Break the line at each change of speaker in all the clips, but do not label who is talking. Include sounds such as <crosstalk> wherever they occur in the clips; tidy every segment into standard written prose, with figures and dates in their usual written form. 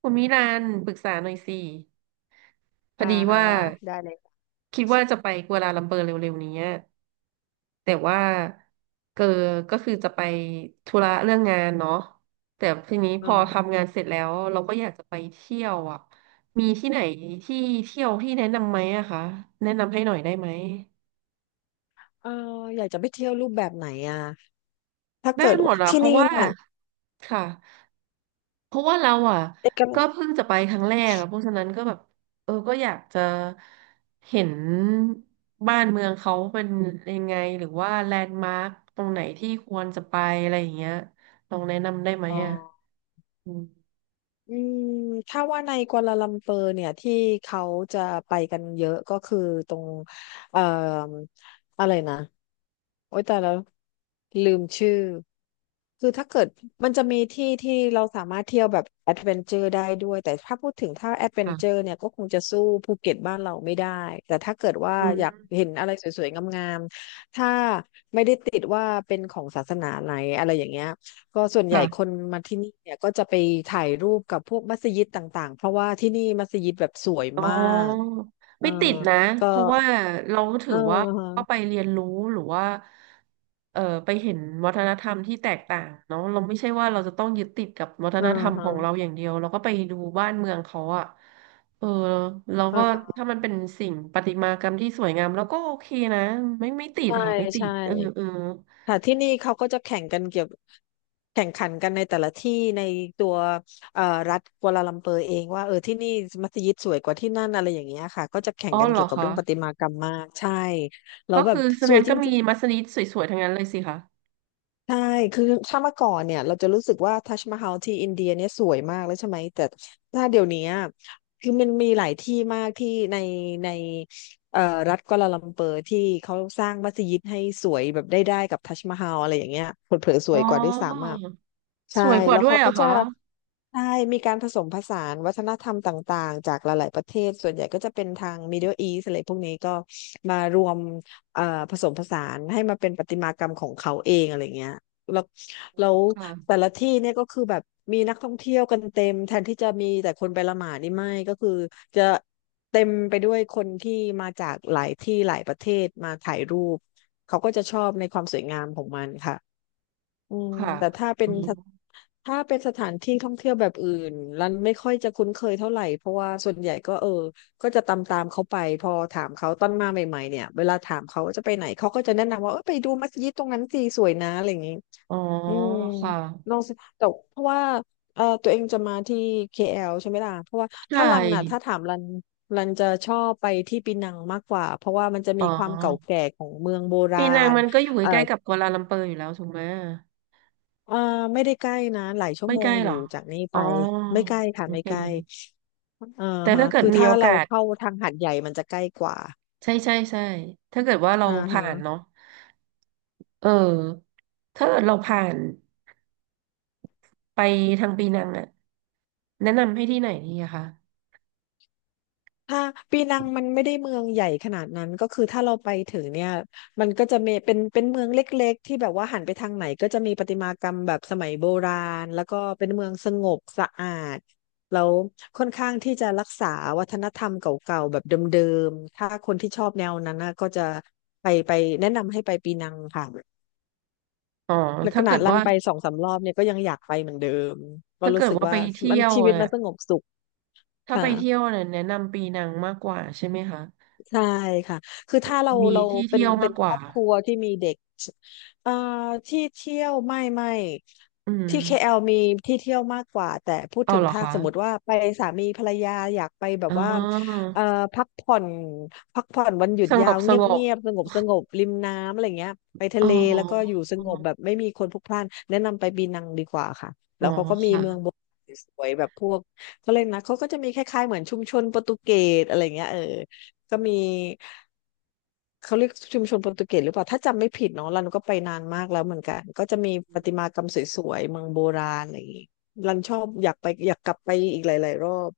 คุณมิลานปรึกษาหน่อยสิพอ
อ่า
ดี
ฮะ
ว่า
ได้เลย
คิดว่าจะไปกัวลาลัมเปอร์เร็วๆนี้แต่ว่าเกอก็คือจะไปธุระเรื่องงานเนาะแต่ทีนี้พ
อ่
อทำงาน
า
เสร็จแล้วเราก็อยากจะไปเที่ยวอ่ะมีที่ไหนที่เที่ยวที่แนะนำไหมอะคะแนะนำให้หน่อยได้ไหม
เอออยากจะไปเที่ยวรูปแบบไหนอ่ะถ้า
ได้
เกิด
หมด
ว่า
ละ
ที่
เพราะ
นี่
ว่า
เนี่ย
ค่ะ เพราะว่าเราอ่ะ
เอกั
ก็เพิ่งจะไปครั้งแรกอ่ะเพราะฉะนั้นก็แบบเออก็อยากจะเห็นบ้านเมืองเขาเป็นยังไงหรือว่าแลนด์มาร์คตรงไหนที่ควรจะไปอะไรอย่างเงี้ยลองแนะนำได้ไหม
อ๋อ
อ่ะอืม
อืมถ้าว่าในกัวลาลัมเปอร์เนี่ยที่เขาจะไปกันเยอะก็คือตรงเอ่ออะไรนะโอ๊ยแต่แล้วลืมชื่อคือถ้าเกิดมันจะมีที่ที่เราสามารถเที่ยวแบบแอดเวนเจอร์ได้ด้วยแต่ถ้าพูดถึงถ้าแอดเวนเจอ
ค่ะ
ร์เนี่ยก็คงจะสู้ภูเก็ตบ้านเราไม่ได้แต่ถ้าเกิดว่า
อื
อ
ม
ยากเห็นอะไรสวยๆงามๆถ้าไม่ได้ติดว่าเป็นของศาสนาไหนอะไรอย่างเงี้ย ก็ส่วนใหญ่ค
ค่ะ
นมาที่นี่เนี่ยก็จะไปถ่ายรูปกับพวกมัสยิดต่างๆเพราะว่าที่นี่มัสยิดแบบสวย
อ๋อ
มากเออ
ไม่ติดนะ
ก็
เพราะว่าเราถื
เอ
อ
อ
ว่าก็ไป
ฮะ
เรียนรู้หรือว่าไปเห็นวัฒนธรรมที่แตกต่างเนาะเราไม่ใช่ว่าเราจะต้องยึดติดกับวัฒ
เอ
น
อ
ธรรมของเรา
ฮะ
อย่างเดียวเราก็ไปดูบ้านเมืองเขาอะเออเรา
เอ
ก็
อฮะ
ถ้ามันเป็นสิ่งประติมากรรมที่สวยงามเราก็โอเคนะไม่ติด
ใช่
ค่ะไม่ติ
ใช่
ดเออเออ
ค่ะที่นี่เขาก็จะแข่งกันเกี่ยวแข่งขันกันในแต่ละที่ในตัวเอ่อรัฐกัวลาลัมเปอร์เองว่าเออที่นี่มัสยิดสวยกว่าที่นั่นอะไรอย่างเงี้ยค่ะก็จะแข่
อ๋
ง
อ
กัน
เหร
เกี่
อ
ยวกับ
คะ
เรื่องประติมากรรมมากใช่แล้ว
ก็
แบบ
คือส
ส
แน
วย
น
จ
ก็มี
ริงๆ
มัสยิดสวยๆทั้งนั้นเลยสิคะ
ใช่คือถ้าเมื่อก่อนเนี่ยเราจะรู้สึกว่าทัชมาฮาลที่อินเดียเนี่ยสวยมากแล้วใช่ไหม แต่ถ้าเดี๋ยวนี้อะคือมันมีหลายที่มากที่ในในเอ่อรัฐกัวลาลัมเปอร์ที่เขาสร้างมัสยิดให้สวยแบบได้กับทัชมาฮาลอะไรอย่างเงี้ยเผลอๆส
อ๋
ว
อ
ยกว่าด้วยซ้ำอ่ะ
ส
ใช่
วยกว่า
แล้ว
ด้วย
เขา
เหร
ก็
อ
จะ
คะ
ใช่มีการผสมผสานวัฒนธรรมต่างๆจากหลายๆประเทศส่วนใหญ่ก็จะเป็นทาง Middle East อะไรพวกนี้ก็มารวมเอ่อผสมผสานให้มาเป็นประติมากรรมของเขาเองอะไรเงี้ยแล้วแล้วแต่
ค่ะ
ละที่เนี่ยก็คือแบบมีนักท่องเที่ยวกันเต็มแทนที่จะมีแต่คนไปละหมาดนี่ไม่ก็คือจะเต็มไปด้วยคนที่มาจากหลายที่หลายประเทศมาถ่ายรูปเขาก็จะชอบในความสวยงามของมันค่ะ อืม
ค่ะ
แต่ถ้าเป็
อื
น
ม
ถ้าเป็นสถานที่ท่องเที่ยวแบบอื่นรันไม่ค่อยจะคุ้นเคยเท่าไหร่เพราะว่าส่วนใหญ่ก็เออก็จะตามเขาไปพอถามเขาตอนมาใหม่ๆเนี่ยเวลาถามเขาว่าจะไปไหนเขาก็จะแนะนำว่าเออไปดูมัสยิดตรงนั้นสิสวยนะอะไรอย่างนี้
อ๋อ
อืม
ค่ะ
ลองสิแต่เพราะว่าเออตัวเองจะมาที่ KL ใช่ไหมล่ะเพราะว่าถ้า
ใช่
รันน่ะถ้าถามรันรันจะชอบไปที่ปีนังมากกว่าเพราะว่ามันจะ
อ๋
มีความเก่า
อ
แก่ของเมืองโบรา
ปีนัง
ณ
มันก็อยู่
เอ่อ
ใกล้ๆกับกัวลาลัมเปอร์อยู่แล้วถูกไหม
เอ่อไม่ได้ใกล้นะหลายชั่ว
ไม่
โม
ใกล้
งอ
หร
ยู่
อ
จากนี้
อ๋
ไป
อ
ไม่ใกล้ค่ะ
โอ
ไม่
เ
ใกล้
ค
เอ่า
แต่
ฮะ
ถ้าเกิด
คือ
มี
ถ้า
โอ
เรา
กาส
เข้าทางหาดใหญ่มันจะใกล้กว่า
ใช่ใช่ใช่ถ้าเกิดว่าเรา
อ่าฮะ
ผ่านเนาะเออถ้าเกิดเราผ่านไปทางปีนังอะแนะนำให้ที่ไหนดีอะคะ
ถ้าปีนังมันไม่ได้เมืองใหญ่ขนาดนั้นก็คือถ้าเราไปถึงเนี่ยมันก็จะมีเป็นเมืองเล็กๆที่แบบว่าหันไปทางไหนก็จะมีประติมากรรมแบบสมัยโบราณแล้วก็เป็นเมืองสงบสะอาดแล้วค่อนข้างที่จะรักษาวัฒนธรรมเก่าๆแบบเดิมๆถ้าคนที่ชอบแนวนั้นนะก็จะไปแนะนำให้ไปปีนังค่ะ
อ๋อ
และข
ถ้าเกิ
นาด
ด
ลั
ว่า
นไปสองสามรอบเนี่ยก็ยังอยากไปเหมือนเดิมก็
ถ้า
รู้
เกิด
สึก
ว่าไป
ว่า
เที่
มัน
ยว
ชีวิตมัน
น่ะ
สงบสุข
ถ้าไป
ค่ะ
เที่ยวน่ะแนะนำปีนังมากกว่าใช่ไหมคะ
ใช่ค่ะ คือถ้า
มี
เรา
ที่
เป็น
เที่ยวมากก
คร
ว่า
อบครัวที่มีเด็กเอ่อที่เที่ยวไม่
อืม
ที่ KL มีที่เที่ยวมากกว่าแต่พูด
เอา
ถึง
เหรอ
ถ้า
คะ
สมมติว่าไปสามีภรรยาอยากไปแบ
อ๋
บ
อ
ว่าเอ่อพักผ่อนพักผ่อนวันหยุด
สง
ยา
บ
ว
ส
เงีย
ง
บ
บ
เงียบสงบสงบริมน้ำอะไรเงี้ยไปทะ
อ๋อ
เลแล้วก็อยู่สงบแบบไม่มีคนพลุกพล่านแนะนำไปปีนังดีกว่าค่ะ
อ๋
แล้
อ
วเขาก็มี
ค่ะ
เมืองโบราณสวยๆแบบพวกเขาเลยกนะเขาก็จะมีคล้ายๆเหมือนชุมชนโปรตุเกสอะไรเงี้ยเออ ก็มีเขาเรียกชุมชนโปรตุเกสหรือเปล่าถ้าจำไม่ผิดเนาะรันก็ไปนานมากแล้วเหมือนกันก็จะมีประติมากรรมสวยๆเมืองโบราณอะไรอย่างงี้รันชอบอยากไปอยากกลับไปอีกหลายๆรอบ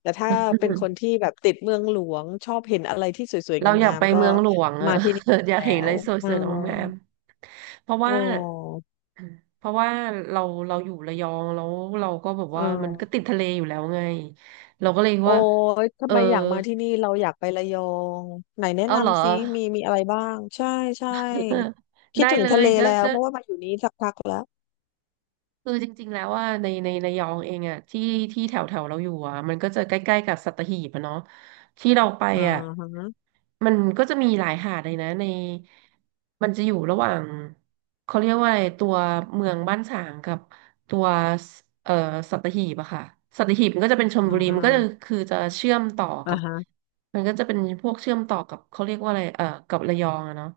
แต่ถ้าเป็นคน
<laughs>
ที่แบบติดเมืองหลวงชอบเห็นอะไรที่สวย
เราอ
ๆ
ยาก
งาม
ไป
ๆก็
เมืองหลวงอะ
มาที่นี่
<laughs> อยาก
แล้
เห็นอะไร
ว
ส
เออ
วยๆงามๆเพราะ
เอ
ว่า
อ
เพราะว่าเราเราอยู่ระยองแล้วเราก็แบบ
เออ
ว่ามันก็ติดทะเลอยู่แล้วไงเราก็เลย
โอ้
ว่า
ย
เอ
ทำ
อ
ไมอยากมาที่นี่เราอยากไประยองไหนแนะ
เอาเหรอ
นำซิมีมีอะไรบ้างใช่ใช่
<laughs>
คิ
ได้
ดถึง
เล
ทะ
ย
เล
ก็
แล้ว
ก็
เพราะว่ามาอยู่นี้สักพักแล้ว
คือจริงๆแล้วว่าในระยองเองอ่ะที่แถวแถวเราอยู่อ่ะมันก็จะใกล้ๆกับสัตหีบอะเนาะที่เราไป
อ่า
อ่ะ
ฮะ
มันก็จะมีหลายหาดเลยนะในมันจะอยู่ระหว่างเขาเรียกว่าอะไรตัวเมืองบ้านฉางกับ ตัวสเอ่อสัตหีบอะค่ะสัตหีบมันก็จะเป็นชล
อ่
บุรีมันก็จะ
า
คือจะเชื่อมต่อ
อ่า
กับ
ฮะ
มันก็จะเป็นพวกเชื่อมต่อกับเขาเรียกว่าอะไรเอ่อกับระยองอะเนาะ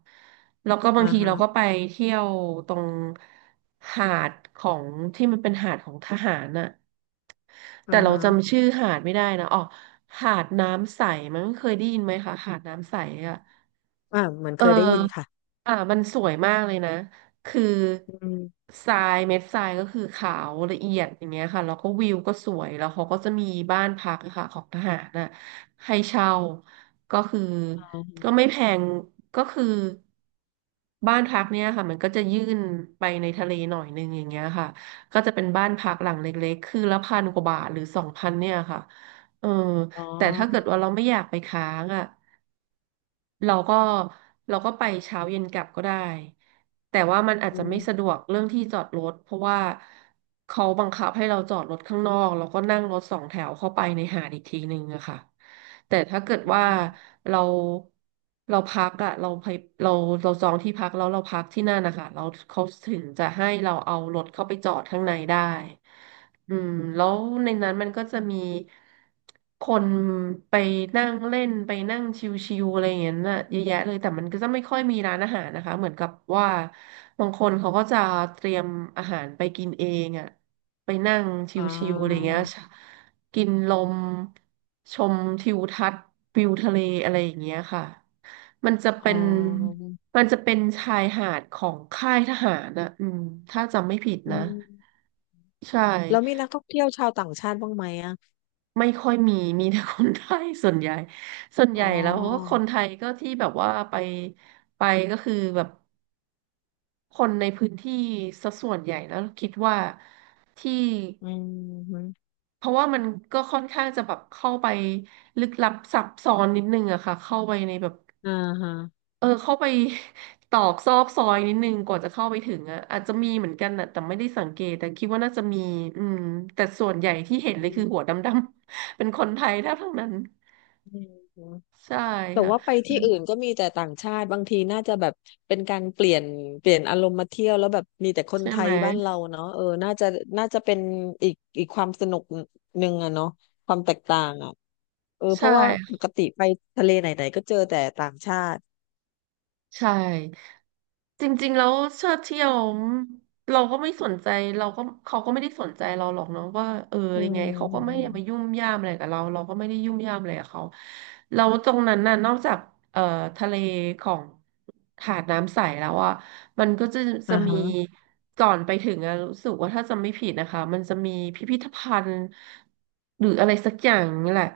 แล้วก็บาง
อ่า
ทีเราก็
ฮะ
ไปเที่ยวตรงหาดของที่มันเป็นหาดของทหารน่ะ
อ่า
แต่เรา
ฮะ
จำชื่อหาดไม่ได้นะอ๋อหาดน้ำใสมันเคยได้ยินไหมคะหาดน้ำใสอะ
อ่าเหมือน
เอ
เค
อ
ยได้ยินค่ะ
อ่ะมันสวยมากเลยนะ คือ
อืม
ทรายเม็ดทรายก็คือขาวละเอียดอย่างเงี้ยค่ะแล้วก็วิวก็สวยแล้วเขาก็จะมีบ้านพักอะค่ะของทหารน่ะให้เช่าก็คือ
อ
ก็ไม่แพงก็คือบ้านพักเนี่ยค่ะมันก็จะยื่นไปในทะเลหน่อยนึงอย่างเงี้ยค่ะก็จะเป็นบ้านพักหลังเล็กๆคือละพันกว่าบาทหรือสองพันเนี่ยค่ะเออ
๋อ
แต่ถ้าเกิดว่าเราไม่อยากไปค้างอ่ะ เราก็เราก็ไปเช้าเย็นกลับก็ได้แต่ว่ามันอาจ
อื
จะไม่สะด
ม
วกเรื่องที่จอดรถเพราะว่าเขาบังคับให้เราจอดรถข้างนอกแล้วก็นั่งรถสองแถวเข้าไปในหาดอีกทีนึงอะค่ะแต่ถ้าเกิด
อ
ว่า
ม
เราเราพักอะเราไปเราเราจองที่พักแล้วเราพักที่นั่นนะคะเราเขาถึงจะให้เราเอารถเข้าไปจอดข้างในได้ อืมแล้วในนั้นมันก็จะมีคนไปนั่งเล่นไปนั่งชิวๆอะไรอย่างเงี้ยน่ะเยอะแยะเลยแต่มันก็จะไม่ค่อยมีร้านอาหารนะคะเหมือนกับว่าบางคนเขาก็จะเตรียมอาหารไปกินเองอ่ะไปนั่ง
อ๋อ
ชิวๆอะไรเงี้ยกินลมชมทิวทัศน์วิวทะเลอะไรอย่างเงี้ยค่ะมันจะเป็
อ๋อ
นมันจะเป็นชายหาดของค่ายทหารนะอืมถ้าจำไม่ผิด
อื
นะ
ม
ใช่
แล้วมีนักท่องเที่ยวชาวต่างชาติบ้างไหมอ่ะ
ไม่ค่อยมี <laughs> มีแต่คนไทยส่วนใหญ่ส่วน
อ๋
ให
อ
ญ่แล้วก็คนไทยก็ที่แบบว่าไปไปก็คือแบบคนในพื้นที่สัดส่วนใหญ่แล้วคิดว่าที่
อืมฮึ
เพราะว่ามันก็ค่อนข้างจะแบบเข้าไปลึกลับซับซ้อนนิดนึงอะค่ะเข้าไปในแบบ
อ่าฮะ
เออเข้าไป <laughs> ตอกซอกซอยนิดนึงกว่าจะเข้าไปถึงอะอาจจะมีเหมือนกันนะแต่ไม่ได้สังเกตแต่คิดว่าน่าจะมีอืมแต่ส่วนใหญ่ที่เห็นเลยคือหัวดำๆ <laughs> เป็นคนไทยแทบทั้งนั้น
อืม
ใช่
แต่
ค่ะ
ว่าไปที่อื่นก็มีแต่ต่างชาติบางทีน่าจะแบบเป็นการเปลี่ยนอารมณ์มาเที่ยวแล้วแบบมีแต่คน
ใช่
ไท
ไหม
ยบ้านเราเนาะเออน่าจะน่าจะเป็นอีกอีกความสนุกหนึ่งอะเนาะความแตกต่างอะเออเพ
ใช่
ราะว่าปกติไปทะเลไหนๆก็เจอแต่ต่างชาติ
ใช่จริงๆแล้วเชิดเที่ยวเราก็ไม่สนใจเราก็เขาก็ไม่ได้สนใจเราหรอกเนาะว่าเออ
อื
ยัง
ม
ไง
อ
เขา
ม
ก็ไม่ได้
อืม
มายุ่มย่ามอะไรกับเราเราก็ไม่ได้ยุ่มย่ามอะไรกับเขาแล้วตรงนั้นน่ะนอกจากเอ่อทะเลของหาดน้ำใสแล้วอ่ะมันก็จะจะ
อ่า
มี
ฮะ
ก่อนไปถึงอะรู้สึกว่าถ้าจำไม่ผิดนะคะมันจะมีพิพิธภัณฑ์หรืออะไรสักอย่างนี่แหละ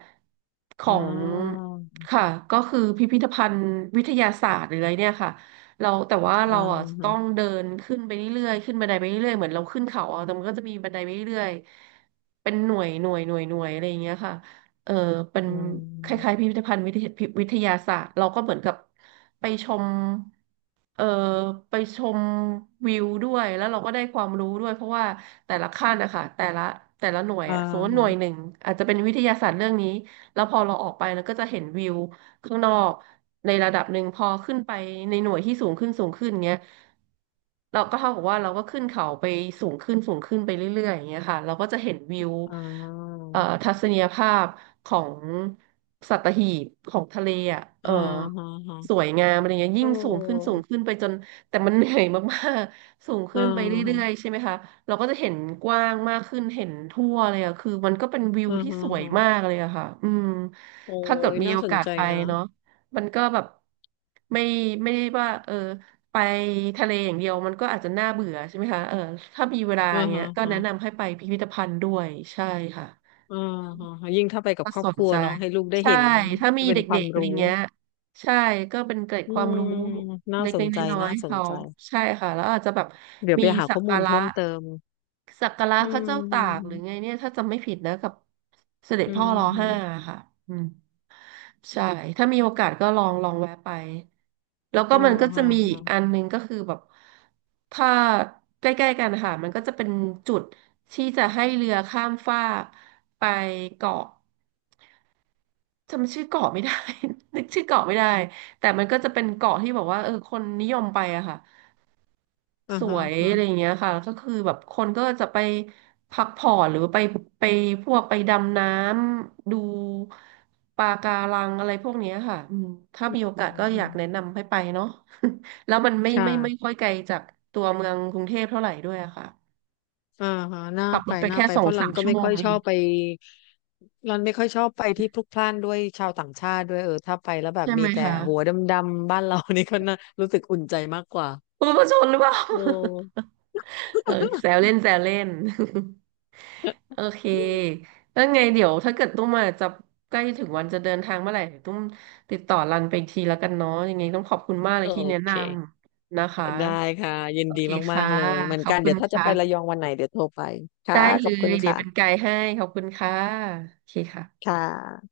ขอ
อ่
ง
า
ค่ะก็คือพิพิธภัณฑ์วิทยาศาสตร์หรืออะไรเนี่ยค่ะเราแต่ว่า
อ่า
เราอ่ะต้
ฮะ
องเดินขึ้นไปเรื่อยๆขึ้นบันไดไปเรื่อยๆเหมือนเราขึ้นเขาอ่ะแต่มันก็จะมีบันไดไปเรื่อยๆเป็นหน่วยอะไรอย่างเงี้ยค่ะเออเป็น
อื
คล้ายๆ
ม
พิพิธภัณฑ์วิทยาศาสตร์เราก็เหมือนกับไปชมเออไปชมวิวด้วยแล้วเราก็ได้ความรู้ด้วยเพราะว่าแต่ละขั้นนะคะแต่ละหน่วย
อ่า
อ่ะสมมติหน่วยห
ฮะ
นึ่งอาจจะเป็นวิทยาศาสตร์เรื่องนี้ แล้วพอเราออกไปเราก็จะเห็นวิวข้างนอกในระดับหนึ่งพอขึ้นไปในหน่วยที่สูงขึ้นสูงขึ้นเงี้ยเราก็เท่ากับว่าเราก็ขึ้นเขาไปสูงขึ้นสูงขึ้นไปเรื่อยๆอย่างเงี้ยค่ะเราก็จะเห็นวิว
อ่า
ทัศนียภาพของสัตหีบของทะเลอ่ะเออ
อ่าฮะ
ส
ฮะ
วยงามอะไรเงี้ย
เอ
ยิ่งสูงขึ้นสู
อ
งขึ้นไปจนแต่มันเหนื่อยมากๆสูงขึ้
อ่า
นไป
ฮะ
เรื่อยๆใช่ไหมคะ เราก็จะเห็นกว้างมากขึ้นเห็นทั่วเลยอะคือมันก็เป็นวิว
อ่า
ที่
ฮะ
สวย
ฮะ
มากเลยอะค่ะอืม
โอ้
ถ้าเกิด
ย
มี
น่า
โอ
สน
กาส
ใจ
ไป
นะ
เนาะมันก็แบบไม่ไม่ได้ว่าเออไปทะเลอย่างเดียวมันก็อาจจะน่าเบื่อใช่ไหมคะเออถ้ามีเวลา
อ่า
เงี้
ฮะ
ยก็
ฮะ
แนะนำให้ไปพิพิธภัณฑ์ด้วยใช่ค่ะ
อ่าฮะฮะยิ่งถ้าไปกับ
ถ้า
ครอ
ส
บค
น
รัว
ใจ
เนาะให้ลูกได้
ใช่
เห็น
ถ้ามี
เป็นควา
เด็
ม
กๆอะไร
รู้
เงี้ยใช่ก็เป็นเกร็ด
อื
ความ
ม
รู้
น่าส
เล็
น
กๆ
ใจ
น้อย
น่า
ๆให้
สน
เขา
ใจ
ใช่ค่ะแล้วอาจจะแบบ
เดี๋ยว
มี
ไปหา
สัก
ข้อมู
กา
ล
ระ
เพิ่มเติมอื
พระ
ม
เจ้า
อื
ตากหรือไง
ม
เนี่ยถ้าจำไม่ผิดนะกับเสด็จ
อืม
พ่อรอ
อื
ห้า
ม
ค่ะอืมใช่ถ้ามีโอกาสก็ลองแวะไปแล้วก็
อ่า
มันก็จะ
ฮะ
มีอี
ฮะ
กอันหนึงก็คือแบบถ้าใกล้ๆกันนะค่ะมันก็จะเป็นจุดที่จะให้เรือข้ามฟากไปเกาะจำชื่อเกาะไม่ได้ <laughs> นึกชื่อเกาะไม่ได้แต่มันก็จะเป็นเกาะที่บอกว่าเออคนนิยมไปอะค่ะ
อ่า
ส
ฮะ
วย
ฮะ
อะไรอย่างเงี้ยค่ะแล้วก็คือแบบคนก็จะไปพักผ่อนหรือไปพวกไปดำน้ำดูปะการังอะไรพวกเนี้ยค่ะอืมถ้ามีโอกา
อื
ส
ม
ก็
อื
อยา
ม
กแนะนำให้ไปเนาะ <laughs> แล้วมันไม่
ค่ะ
ค่อยไกลจากตัวเมืองกรุงเทพเท่าไหร่ด้วยอะค่ะ
อ่าฮะน่า
ขับร
ไป
ถไป
น่า
แค่
ไป
ส
เพ
อง
ราะรั
สา
น
ม
ก็
ชั่ว
ไม่
โม
ค่
ง
อย
เอ
ชอ
ง
บไปรันไม่ค่อยชอบไปที่พลุกพล่านด้วยชาวต่างชาติด้วยเออถ้าไปแล้วแบบ
ใช่
มี
ไหม
แต่
คะ
หัวดำๆบ้านเรา <laughs> นี่ก็น่ารู้สึกอุ่นใจมากกว่า
คุณผู้ชมหรือเปล่า
โอ้
<laughs> เออแซวเล่น <laughs> โอเคแล้วไงเดี๋ยวถ้าเกิดตุ้มมาจะใกล้ถึงวันจะเดินทางเมื่อไหร่เดี๋ยวตุ้มติดต่อรันไปอีกทีแล้วกันเนาะยังไงต้องขอบคุณมากเลย
โอ
ที่แนะน
เค
ำนะคะ
ได้ค่ะยิน
โอ
ดี
เค
มา
ค่ะ
กๆเลยเหมือ
ข
น
อบ
กัน
คุ
เดี๋
ณ
ยวถ้าจะไประยอ
ค่ะ
งวันไหนเดี๋ยวโทรไปค่ะ
ได้
ข
เล
อบคุ
ย
ณ
เดี๋ยวเป็นไก
ค่ะ
ด์ให้ขอบคุณค่ะโอเคค่ะ
ค่ะ